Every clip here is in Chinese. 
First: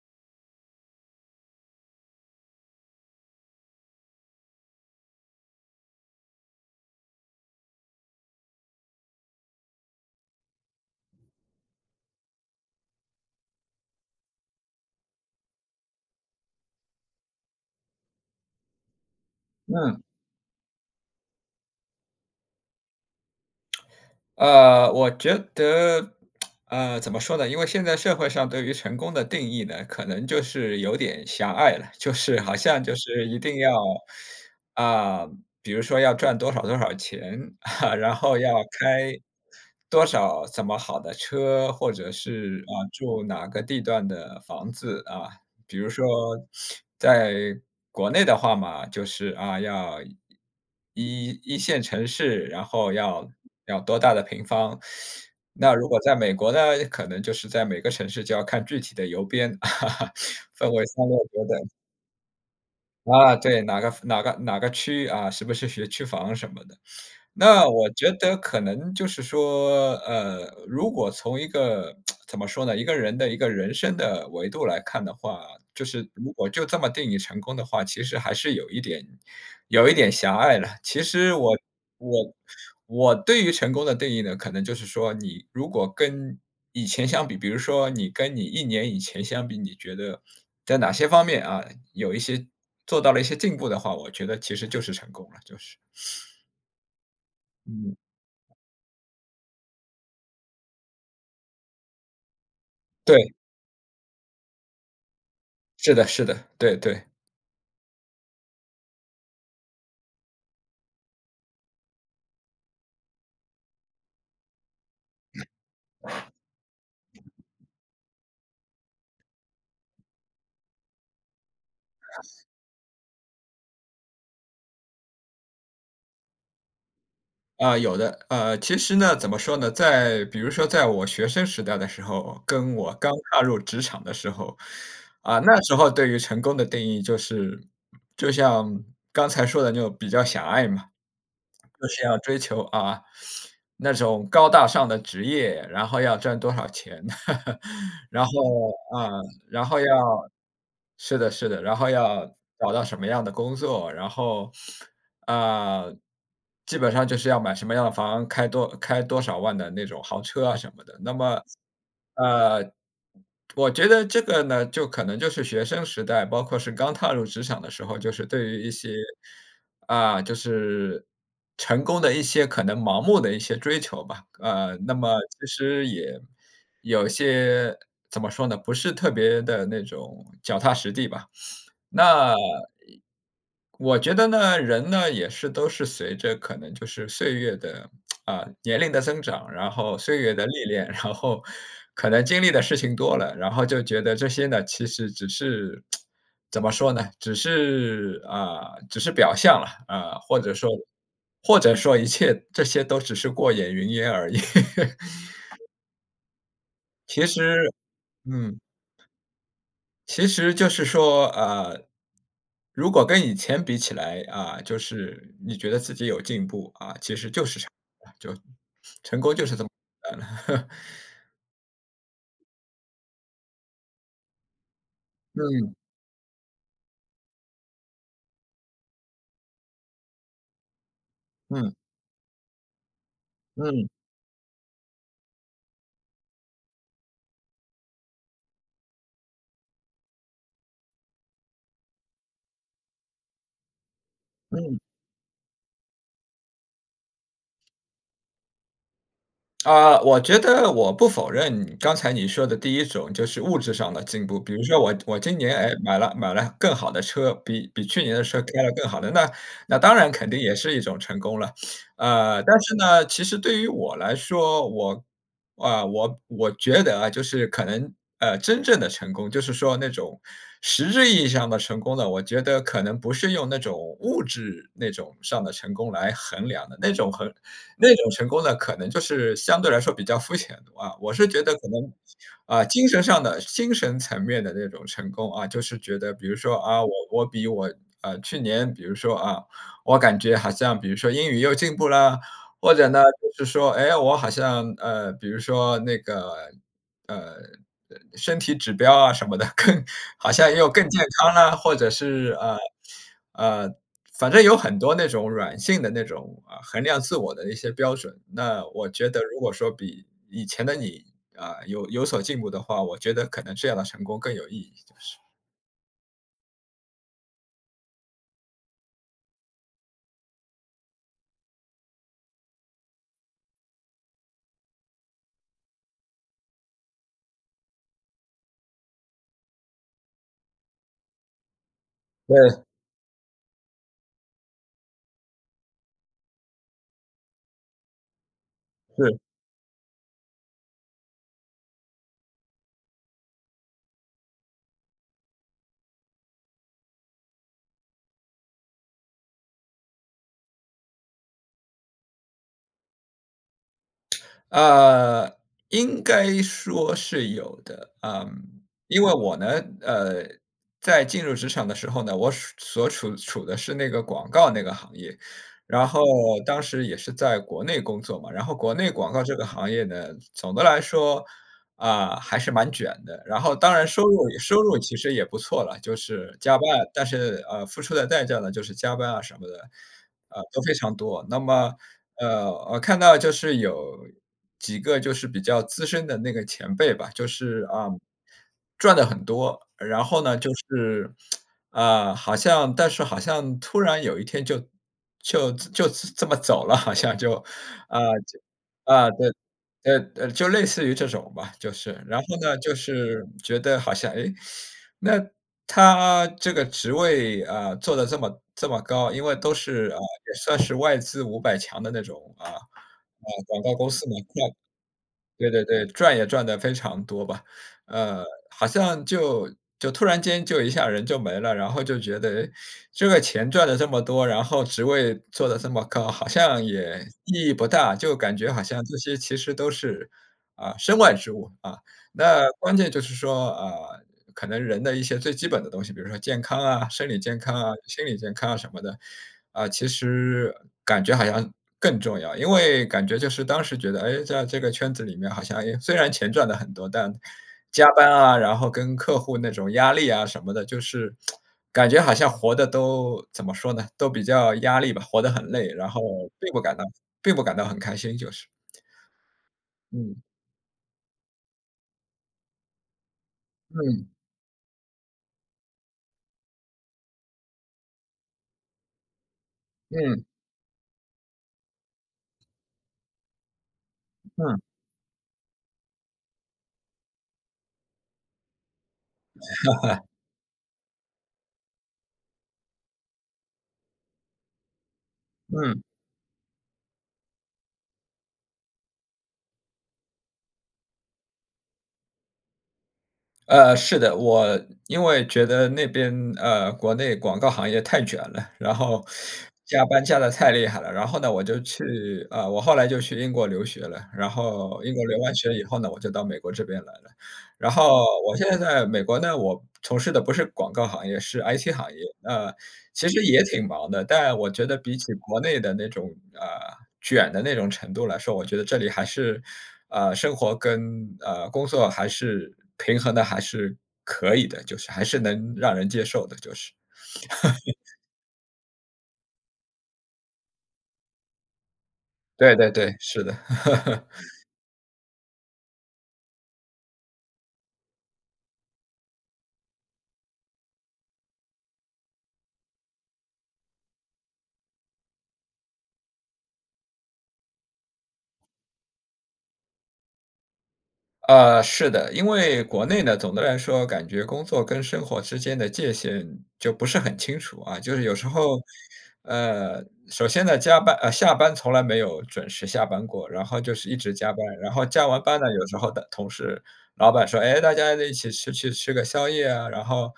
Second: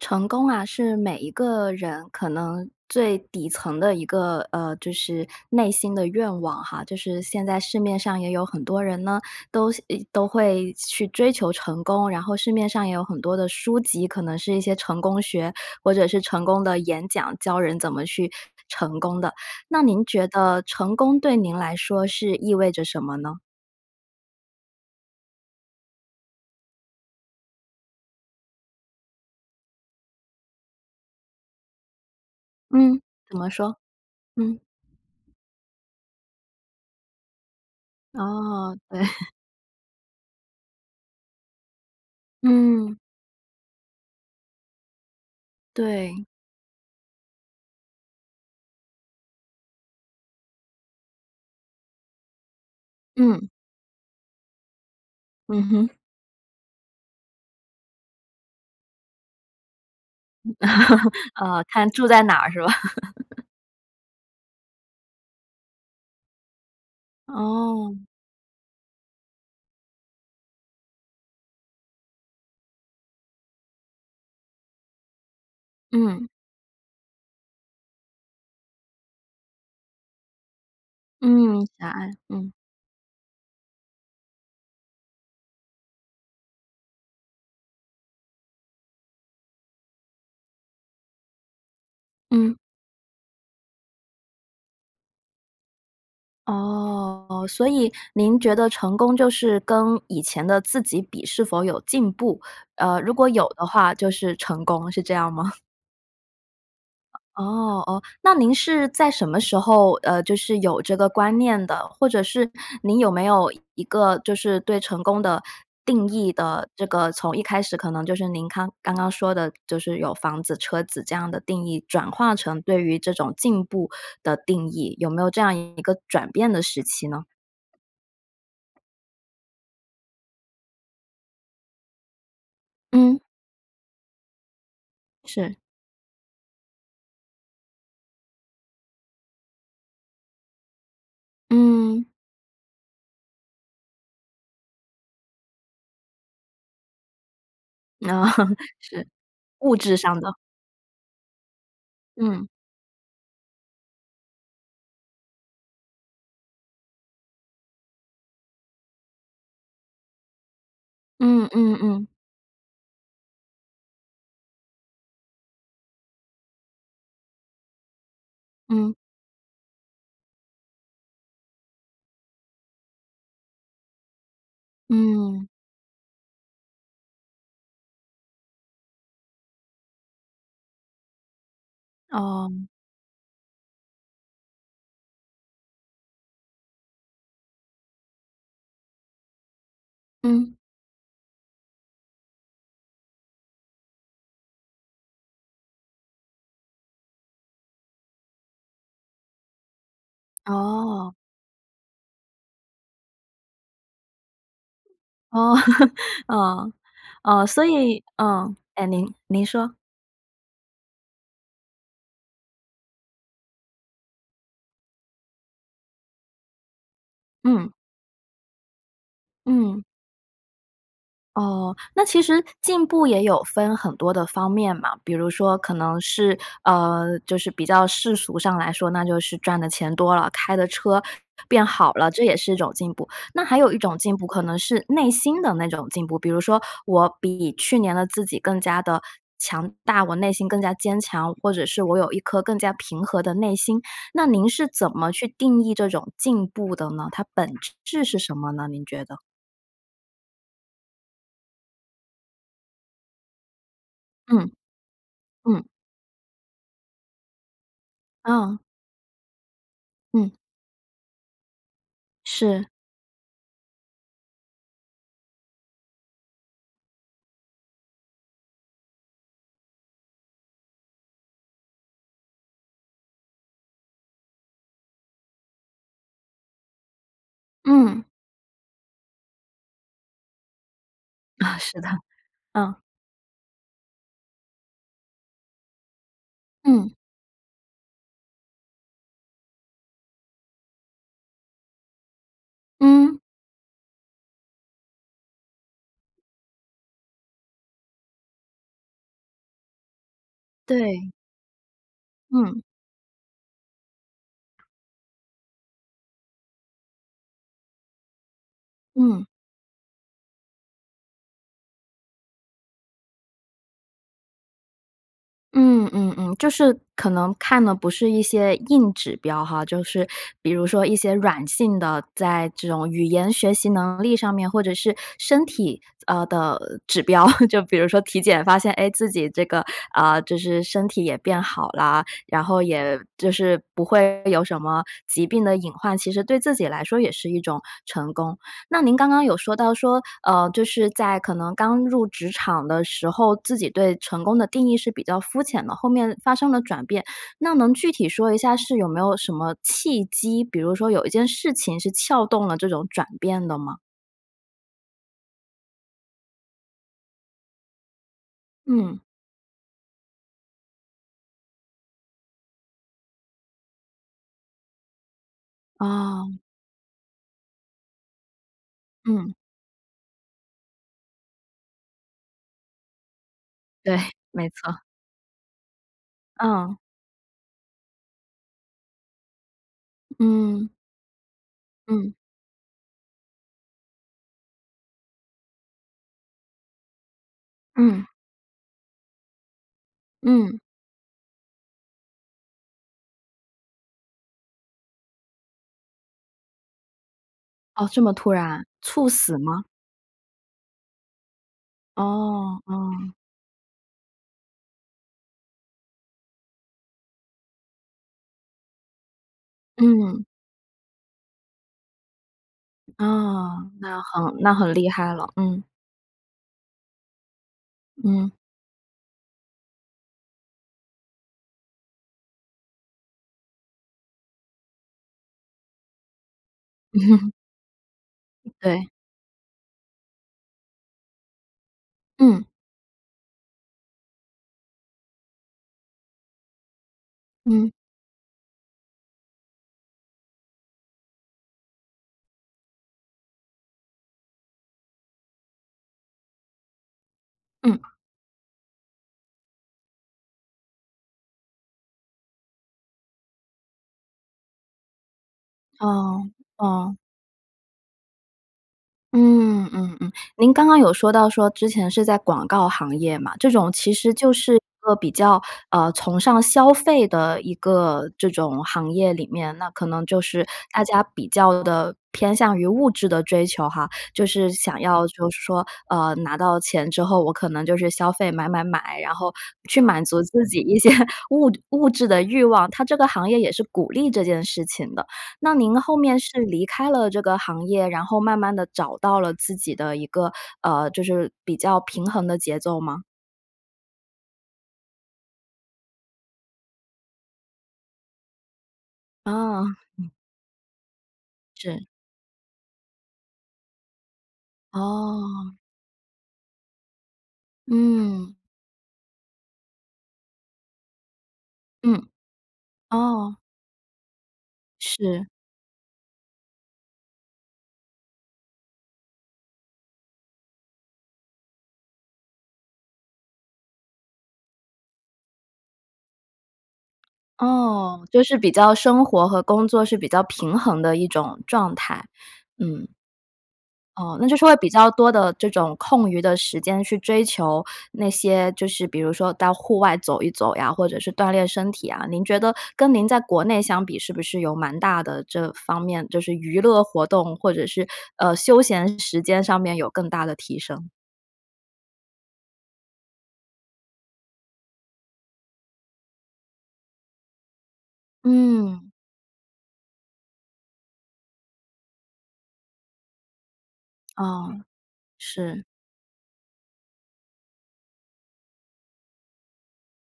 成功啊是每一个人可能最底层的一个，呃，就是内心的愿望哈，就是现在市面上也有很多人呢，都希，诶，都会去追求成功，然后市面上也有很多的书籍，可能是一些成功学，或者是成功的演讲，教人怎么去成功的，那嗯。您觉得成功对您来说是意味着什么呢？呃，我觉得，呃，怎么说呢？因为现在社会上对于成功的定义呢，可能就是有点狭隘了，就是好像，就嗯，是怎一么定要，说？嗯。啊，比如说要赚多少多少钱，然后要哦，对。开多少怎么好的车，或者是，呃，嗯。住哪个地段的房子，啊，比如说对。在国内的话嘛，就是，啊，要1，1线城市，然后要，嗯。要多大的平方。嗯那如哼。果在美国呢，可能就是在每个城市，就要看具体的邮编，分为三六 九啊，等。看住在哪儿，是吧？啊，对，哪个夫哪个哪个区域啊，是不是学区房什么的。那我哦。觉得可能，就是说，呃，如果从一个，怎么说呢？一个人的一个人生的维度来看的话，就是嗯。如果就这么定义成功的话，其实还是有一点有一点狭隘了，其实我嗯，狭隘，我嗯。我对于成功的定义呢可能，就是说你如果跟以前相比，比如说你跟你1年以前相比，你觉得在哪些方面啊，有一些嗯。做到了一些进步的话，我觉得其实就是成功了，就是。哦，所以嗯。您觉得成功就是跟以前的自己比是否有进步，呃，如果对。有的话就是成功，是这样吗？是的，是的，对，对。哦，哦。那您是在什么时候，呃，就是有这个观念的，或者是您有没有一个，就是对成功的定义的这个从一开始可能就是您康刚刚说的，就是有房子、车子这样的定义转化成对于这种进步的定义，有没有这样一个转变的时期呢？呃，有的，呃，其实呢，怎么说呢？在比如说在我学生时代的时候，跟我刚嗯。踏入职场的时候，啊，是。那时候对于成功的定义就是就像刚才说的那种比较狭隘嘛，就是嗯。要追求，啊，那种高大上的职业，然后要赚多少钱。啊，然后 是。啊，然物后要质上的。是的，是的，然后要嗯。找到什么样的工作，然后呃，基本上就是要买什么样的房，开多开多少万的那种豪车啊什么的。那么，嗯，嗯，嗯。呃，我觉得这个呢，就可能，就是学生时代，包括是刚踏入职场的时候，就是对于一些，嗯。啊，就是成功的一些可能盲目的一些追求吧。呃，那么其嗯。实也有些，怎么说呢？不是特别地那种脚踏实地吧。那哦。我觉得呢，人呢，也是，都是随着可能，就是岁月的 年龄的增长，然后岁月的嗯。历练，然后可能经历的事情多了，然后就觉得这些呢，其实只是 怎么说呢？只是，呃，只是表象了，啊，或者说哦。或者说一切这些都只是过眼云烟而已。哦，啊，其啊，所实，以，嗯，嗯。哎，您您说。其实，就是说，呃，如果跟以前比起来，啊，就是你觉得自己有进步啊，其实就是成嗯。就成功就是这么嗯。呃。哦，那其实进步也有分很多的方面嘛，比如说可嗯。能是，呃，就是比较世俗上来说，那就是赚的钱多了，开的车变嗯。好了，这也是一种进步。那还有一嗯。种进步可能是内心的那种进步，比如说我比去年的自己更加得强大，我内心更加坚强，或者是我有一颗更加平和的内心。那您是嗯。怎么去定义这种进步的呢，它本质是什么呢？您觉得？啊，我觉得我不否认你刚才你说的第一种就是物质上的进步，嗯。比如说我我今年，嗯。哎，买了买了更好的车，比比去年的车嗯。开了更好的，那那当然肯嗯。定也是一种成功了。呃，但是。是呢，其实对于我来说我，啊我我觉得啊就是可能，呃，真正的成功就是说那种实质意义上的成功呢，我觉得可能不是用那种物质那种上的成功来衡量的，那种很那嗯。种成功的可能就是相对来说比较肤浅的啊。我是觉得啊，可是的，能，啊嗯。精神上的，精神层面的那种成功啊，就是觉得比如说啊我嗯。我比我，呃，去年比如说啊，我感觉好像比如说英语又进步啦，或者呢嗯。就是说哎我好像呃，比如说那个，呃，身体指标啊什么的更好像又更健对。康了，或者是呃嗯。呃，反正有很多那种软性的那种，呃，衡量自我的一些标准，那我觉得嗯。如果说比以前的你，呃，有有所进步的话，我觉得可能这样的成功更有意义。是。嗯嗯嗯，就是可能看的不是一些硬指标哈，就是比如说一些软性的，在这种语言学习能力上面，或者是身体，呃的指标。就比如说体检发现哎，自己这个，呃，就是身体也变好了，然后对。也就是不会有什么，疾病的隐患，其实对自己来说也是一种成功。那您刚是。刚有说到说，呃，就是在可能刚入职场的时候，自己对成功的定义是比较肤浅的，后面发生了转变，那能具体说一下是有没有什么契机，比如说有一件事情是撬动了这种转变的吗？呃，应该说是有的，嗯。嗯。因为我呢，呃，在进入职场的时候呢，我所所处处的是那个广告那个行业，然后哦。当时也是在国内工作嘛。然后国内广告嗯。这个行业呢，总的来说，呃，还是蛮卷的。然后当然对，收入没收错。入其实也不错啦，就是加班，嗯。但是，呃，付出的代价呢就是加班啊什么的，呃，都嗯。非常多。那么，嗯。呃，我看到就是有几个就是比较资深的那个前辈吧，就是啊，嗯。赚得很多，然后呢就嗯。是，呃好像但是好像突然有一天就就就这么走了好像就。哦，啊这么突然，猝啊死吗？对，对就就类似于这种吧，就是然后呢哦，就哦。是觉得好像哎，那他这个职位啊做得这么，这么高，因为都是，呃，嗯。也算是外资500强的那种啊，广啊，告公那司，很那 [unintelligible] 很厉害了，对嗯。对对，赚也赚得非常多吧。呃嗯。好像就就突然间就一下人就没了，然后就觉得诶，这个钱赚了这么多，然后职位做得这么高，好像也 意义不大，就感觉好像对。这些其实都是啊身外之物，啊。嗯。那关键就是说，呃，可能人的一些最基本的东西，比如说健康啊、生理健康嗯。啊、心理健康啊什么的，啊，其实感觉好像更重要。因为感觉就是当时觉得，诶，在这个圈子里面好像，哎，虽然钱赚得很多，但加嗯。班啊然后跟客户那种压力啊什么的，就是 感觉好像活得都怎么说呢，都比较压力吧，活得很累，然后哦，并不感到哦。并不感到很开心就是。嗯嗯嗯，嗯。您刚刚有说到说之前是在广告行业嘛，这种其嗯。实就是一个比较，呃，崇尚消费的一个这种行业里面，那可能就嗯。是大家比较地偏向于物质的追求哈。就是嗯。想要就是说呃，拿到钱之后，我可能就是消费买买买，然后去满 足自己一些物质物质的欲望，它这个行业也是鼓励这件事情的。那您嗯。后面是离开了这个行业，然后慢慢地找到了自己的一个，呃，就是比较平衡的节奏吗？呃，是的，我因为觉得那边，呃，国内广告行业太卷了，然后哦。加班 加得太厉害了。然后呢，我就是。去呃我后来就去英国留学了，然后英国留完哦。学以后呢，我就到美国这边来了。然后嗯。我现在在美国呢，我从事的不是广告行业，是 IT 行业，嗯。呃，其实哦。也挺忙的，但我觉得比起是。国内的那种，呃，卷的那种程度来说，我觉得这里还是，呃，生活跟，呃，工作还是平衡的还是可以的，就是还是能让人接受的就是。哦，就是比较生活和工作是比较平衡的一种状态。对对嗯。对，是的。哦，那就是说会比较多的这种空余的时间去追求那些就是比如说到户外走一走呀，或者是锻炼身体啊。您觉得跟您在国内相比是不是有蛮大的这方面就是娱乐活动，或者是，呃，休闲时间上面有更大的提升？呃，是的，因为国内呢，总的来说感觉工作跟生活之间的界限就不是很清楚啊。就是有时候，嗯。呃，首先呢，加班呃，下班从来没有准时下班过，然后就是一直加班，哦，然后加完班呢，是。有时候的同事老板说，哎，大家再一起吃去吃个宵夜啊，然后，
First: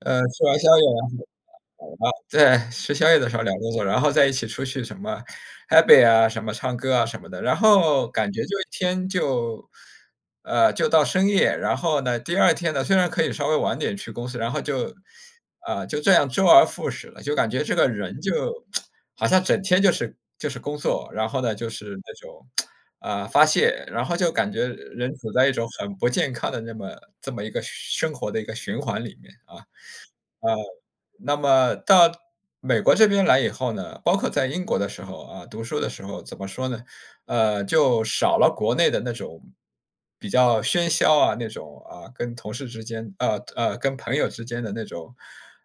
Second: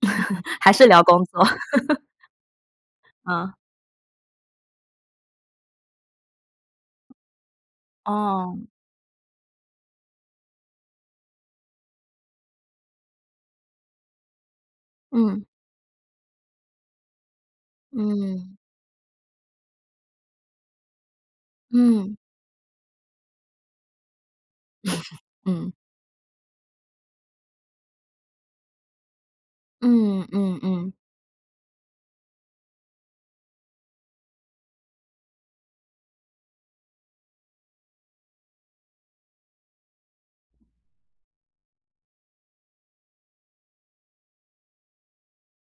呃，吃完 宵还夜是聊工作。然后对，吃宵夜的时候聊啊。工作，然后在一起出去什么 Happy 啊，什么唱歌啊什么的，然后感觉哦。就一天就呃就到深夜。然后呢，第2天呢虽然可以稍微晚点去公司，然后就，嗯。呃，就这样周而复始了，就感觉这个人就，嗯。好像整天就是就是工作。然后呢，就是那嗯。种，呃，发泄，然后就感觉人 处在一种嗯。很不健康的那么这么一个生活的一个循环里面啊。嗯呃，嗯嗯。那么到美国这边来以后呢，包括在英国的时候啊，读书的时候怎么说呢，呃，就少了国内的那种比较喧嚣啊，那种，呃，跟同事之间，呃呃，跟朋友之间的那种，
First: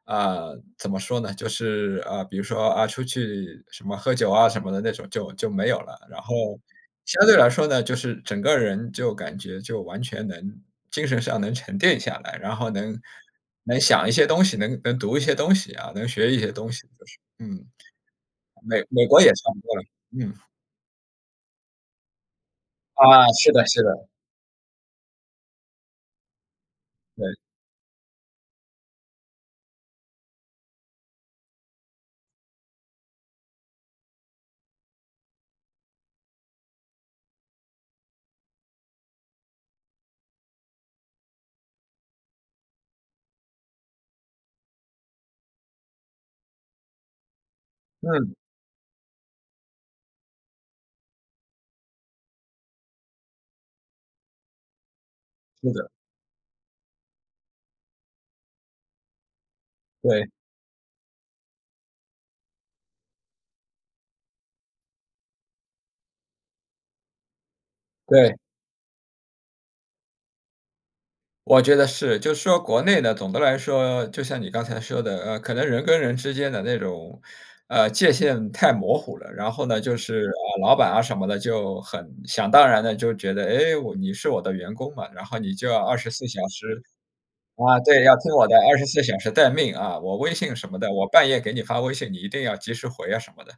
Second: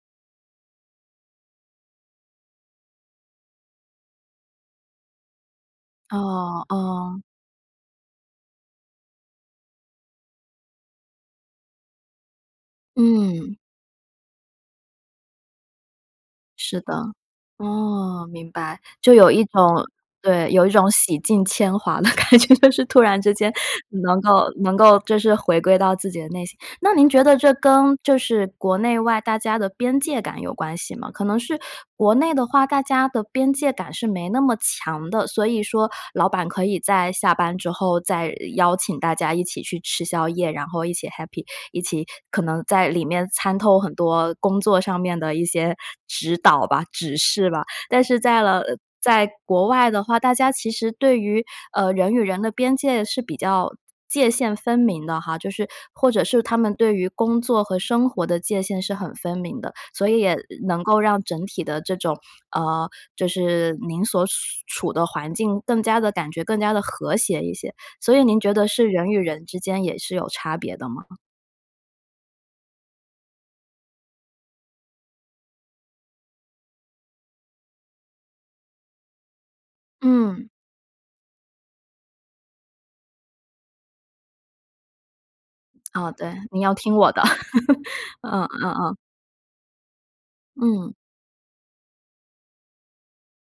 呃，怎么说呢，就是，呃，比如说，呃，出去什么喝酒啊什么的那种就就没有了。然后哦，哦。相对来说呢，就是整个人就感觉就完全能精神上能沉淀下来，然后能嗯。能想一些东西，能能读一些东西啊，能学一些东是西的，就是，嗯，哦，明白，美美就国也有一差不多种了，嗯。对，有一种洗尽铅华的感觉。就是突然啊，之间是的，是的。能够能够就是回归到自己的内心。那您觉对。得这跟就是国内外大家的边界感有关系吗？可能是国内的话，大家的边界感是没那么强的。所以说老板可以在下班之后再邀请大家一起去吃宵夜，然后一起 Happy，一起可能在里面掺透很多工作上面的一些指导吧、指示吧。但是嗯。在了在国外的话，大家其实对于，呃，人与人的边界是比较界限分明的哈，就是是的。或者是他们对于工作和生活的界限是很分明的。所以对。也能够让整体的这种，呃，就是您所处的环境更加地感觉更加地和谐一些，所以对。您觉得是人与人之间也是有差别的吗？我觉得是。就是说国内的，总的来说，就像你刚才说的，呃，可能人跟人之间的那种，呃，界限太模糊了。然后呢，就是，啊，嗯。老板啊什么的，就很想当然地就觉得，哎，我你是我的员工嘛，然后你就要二十哦，四对，小你要时，听我的。啊，对，要听嗯，我的，嗯二十嗯。四小时待命啊，我微信什么的，嗯。我半夜给你发微信你一定要及时回啊，什么的。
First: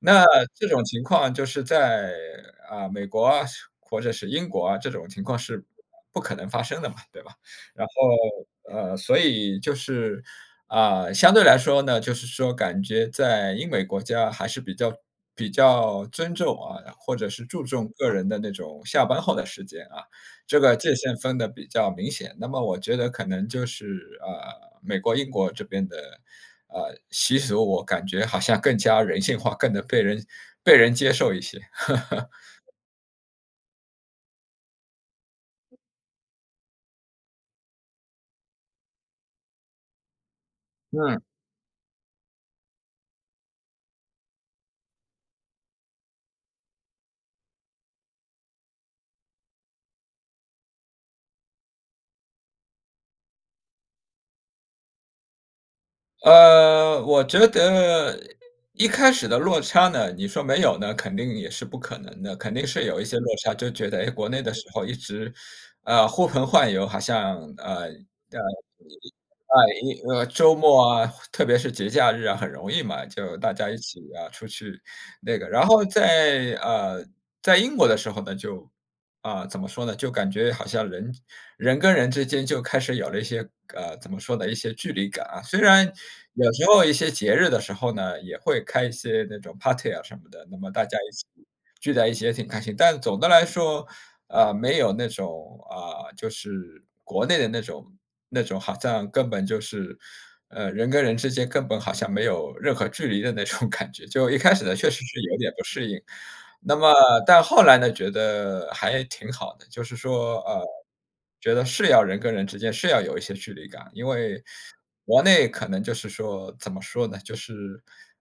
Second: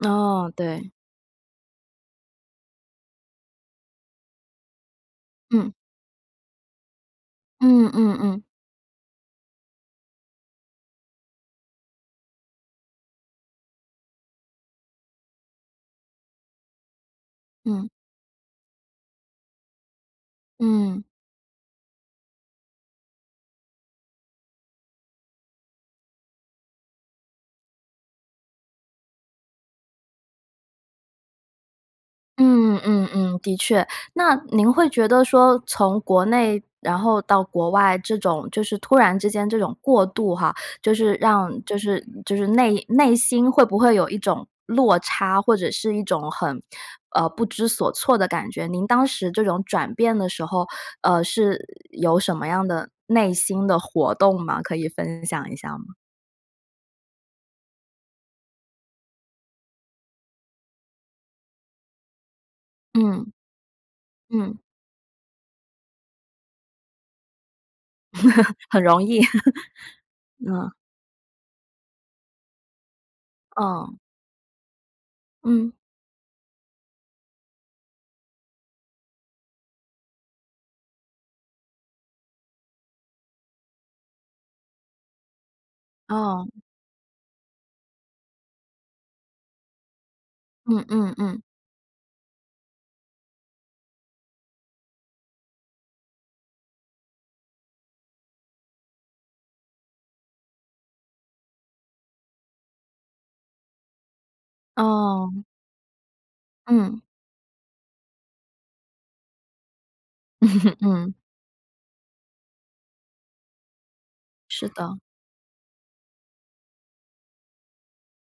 那哦，这种对。情况就是在，啊，美国啊，是，或者是英国啊，这种情况是嗯。不可能发生的嘛，对吧？嗯，然嗯，嗯。后，呃，所以，就是，呃，相对来说呢，就是说感觉在英美国家还是比较比较尊重啊，或者是注嗯。重个人的那种下班后的时间啊，这个界嗯。限分得比较明显。那么我觉得可能就是，呃，美国、英国这边的，呃，习俗，我感觉好像更加人性化，更能被人，被人接受一些。嗯，嗯，嗯，的确。那您会觉得说从国内，然后到国外这种，就是突然之间这种过渡哈，就是嗯。让就是就是内内心会不会有一种落差，或者是一种很呃，不知所措的感觉。您当时这种转变的时候，呃，是有什么样的内心的活动吗？可以分享一下吗？呃，我觉得一开始的落差呢，你说没有呢，肯定也是不可能的，肯定是有一些嗯。落差，就觉得，诶，国内的嗯。时候一直，啊，呼朋唤友，好像呃那嗯 很容易。呃因 呃周啊。末啊，特特别是节假日啊，很容易嘛，就大家一嗯。起，啊，出去那个然嗯。后在，呃，在英国的时候呢，就啊怎么说呢？就感觉好像人人跟人之间就开始有了一些，呃，怎么说呢？一些距离感啊，虽然哦。有时候一些节日的时候呢，也会开一些那种 party 啊什么的，那么嗯，大家一嗯，起，嗯。聚在一起也挺开心。但总的来说，呃，没有那种，啊，就是国内的那种那种好像根本，就是，呃，人跟人之间根本好像没有任何距离的那种感觉，就一开始呢确实是有哦。点不适应。那么，嗯。但后来呢觉得还挺好的，就是说，呃，嗯。觉得是要人跟人之间，是要有一些距离感，因为是的。国内可能，就是说怎么说呢？就是，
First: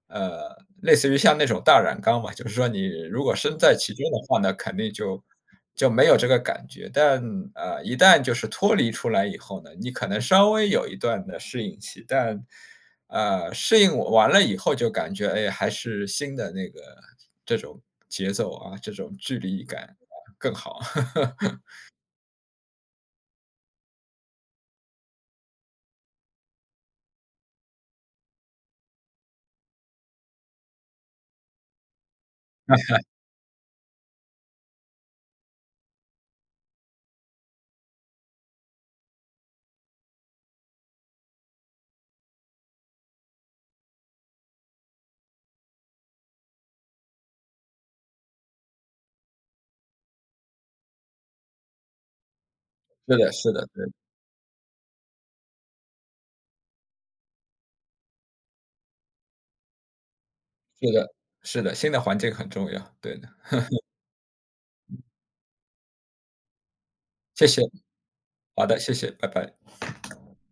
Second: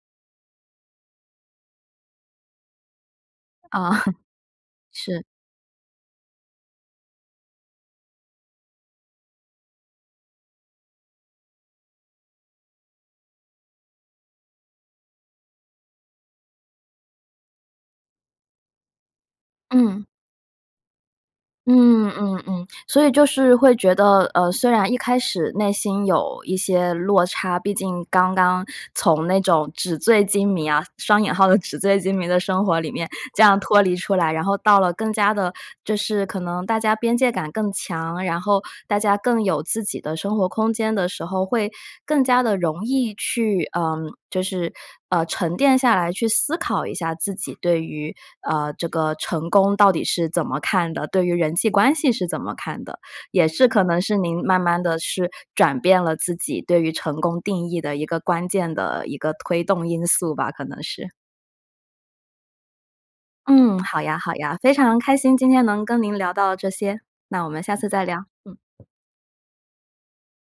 呃，类似于像那种大染缸吧，就是说你如果身在啊，其中的话那肯定，就是。就没有这个感觉，但，呃，一旦就是脱离出来以后呢，你可能稍微有一段的适应期，但呃，适应完了以后就感觉，诶，还是新的那个，这种节奏啊，这种距离感啊，嗯。更好。嗯，嗯，嗯，所以，就是会觉得，呃，虽然一开始内心有一些落差，毕竟刚刚从那种纸醉金迷啊，双引号的纸醉金迷的生活里 面，这样脱离出来，然后到了更加地就是可能大家边界感更强，然后大家更有自己的生活空间的时候，会更加地容易去呃就是呃，沉淀下来去思考一下自己对于，呃，这个成功到底是怎么看的，对于人际关系是怎么看的，是的，也是是的，可对。能是您慢慢地去转变了自己对于成功定义的一个关键的一个推动因素吧，可能是是。的。是的，新的环境很重要，对的。嗯，好呀，好呀。非常开心，今天能跟您聊到这些，那谢我谢。们下次再聊。嗯。好的，谢谢，拜拜。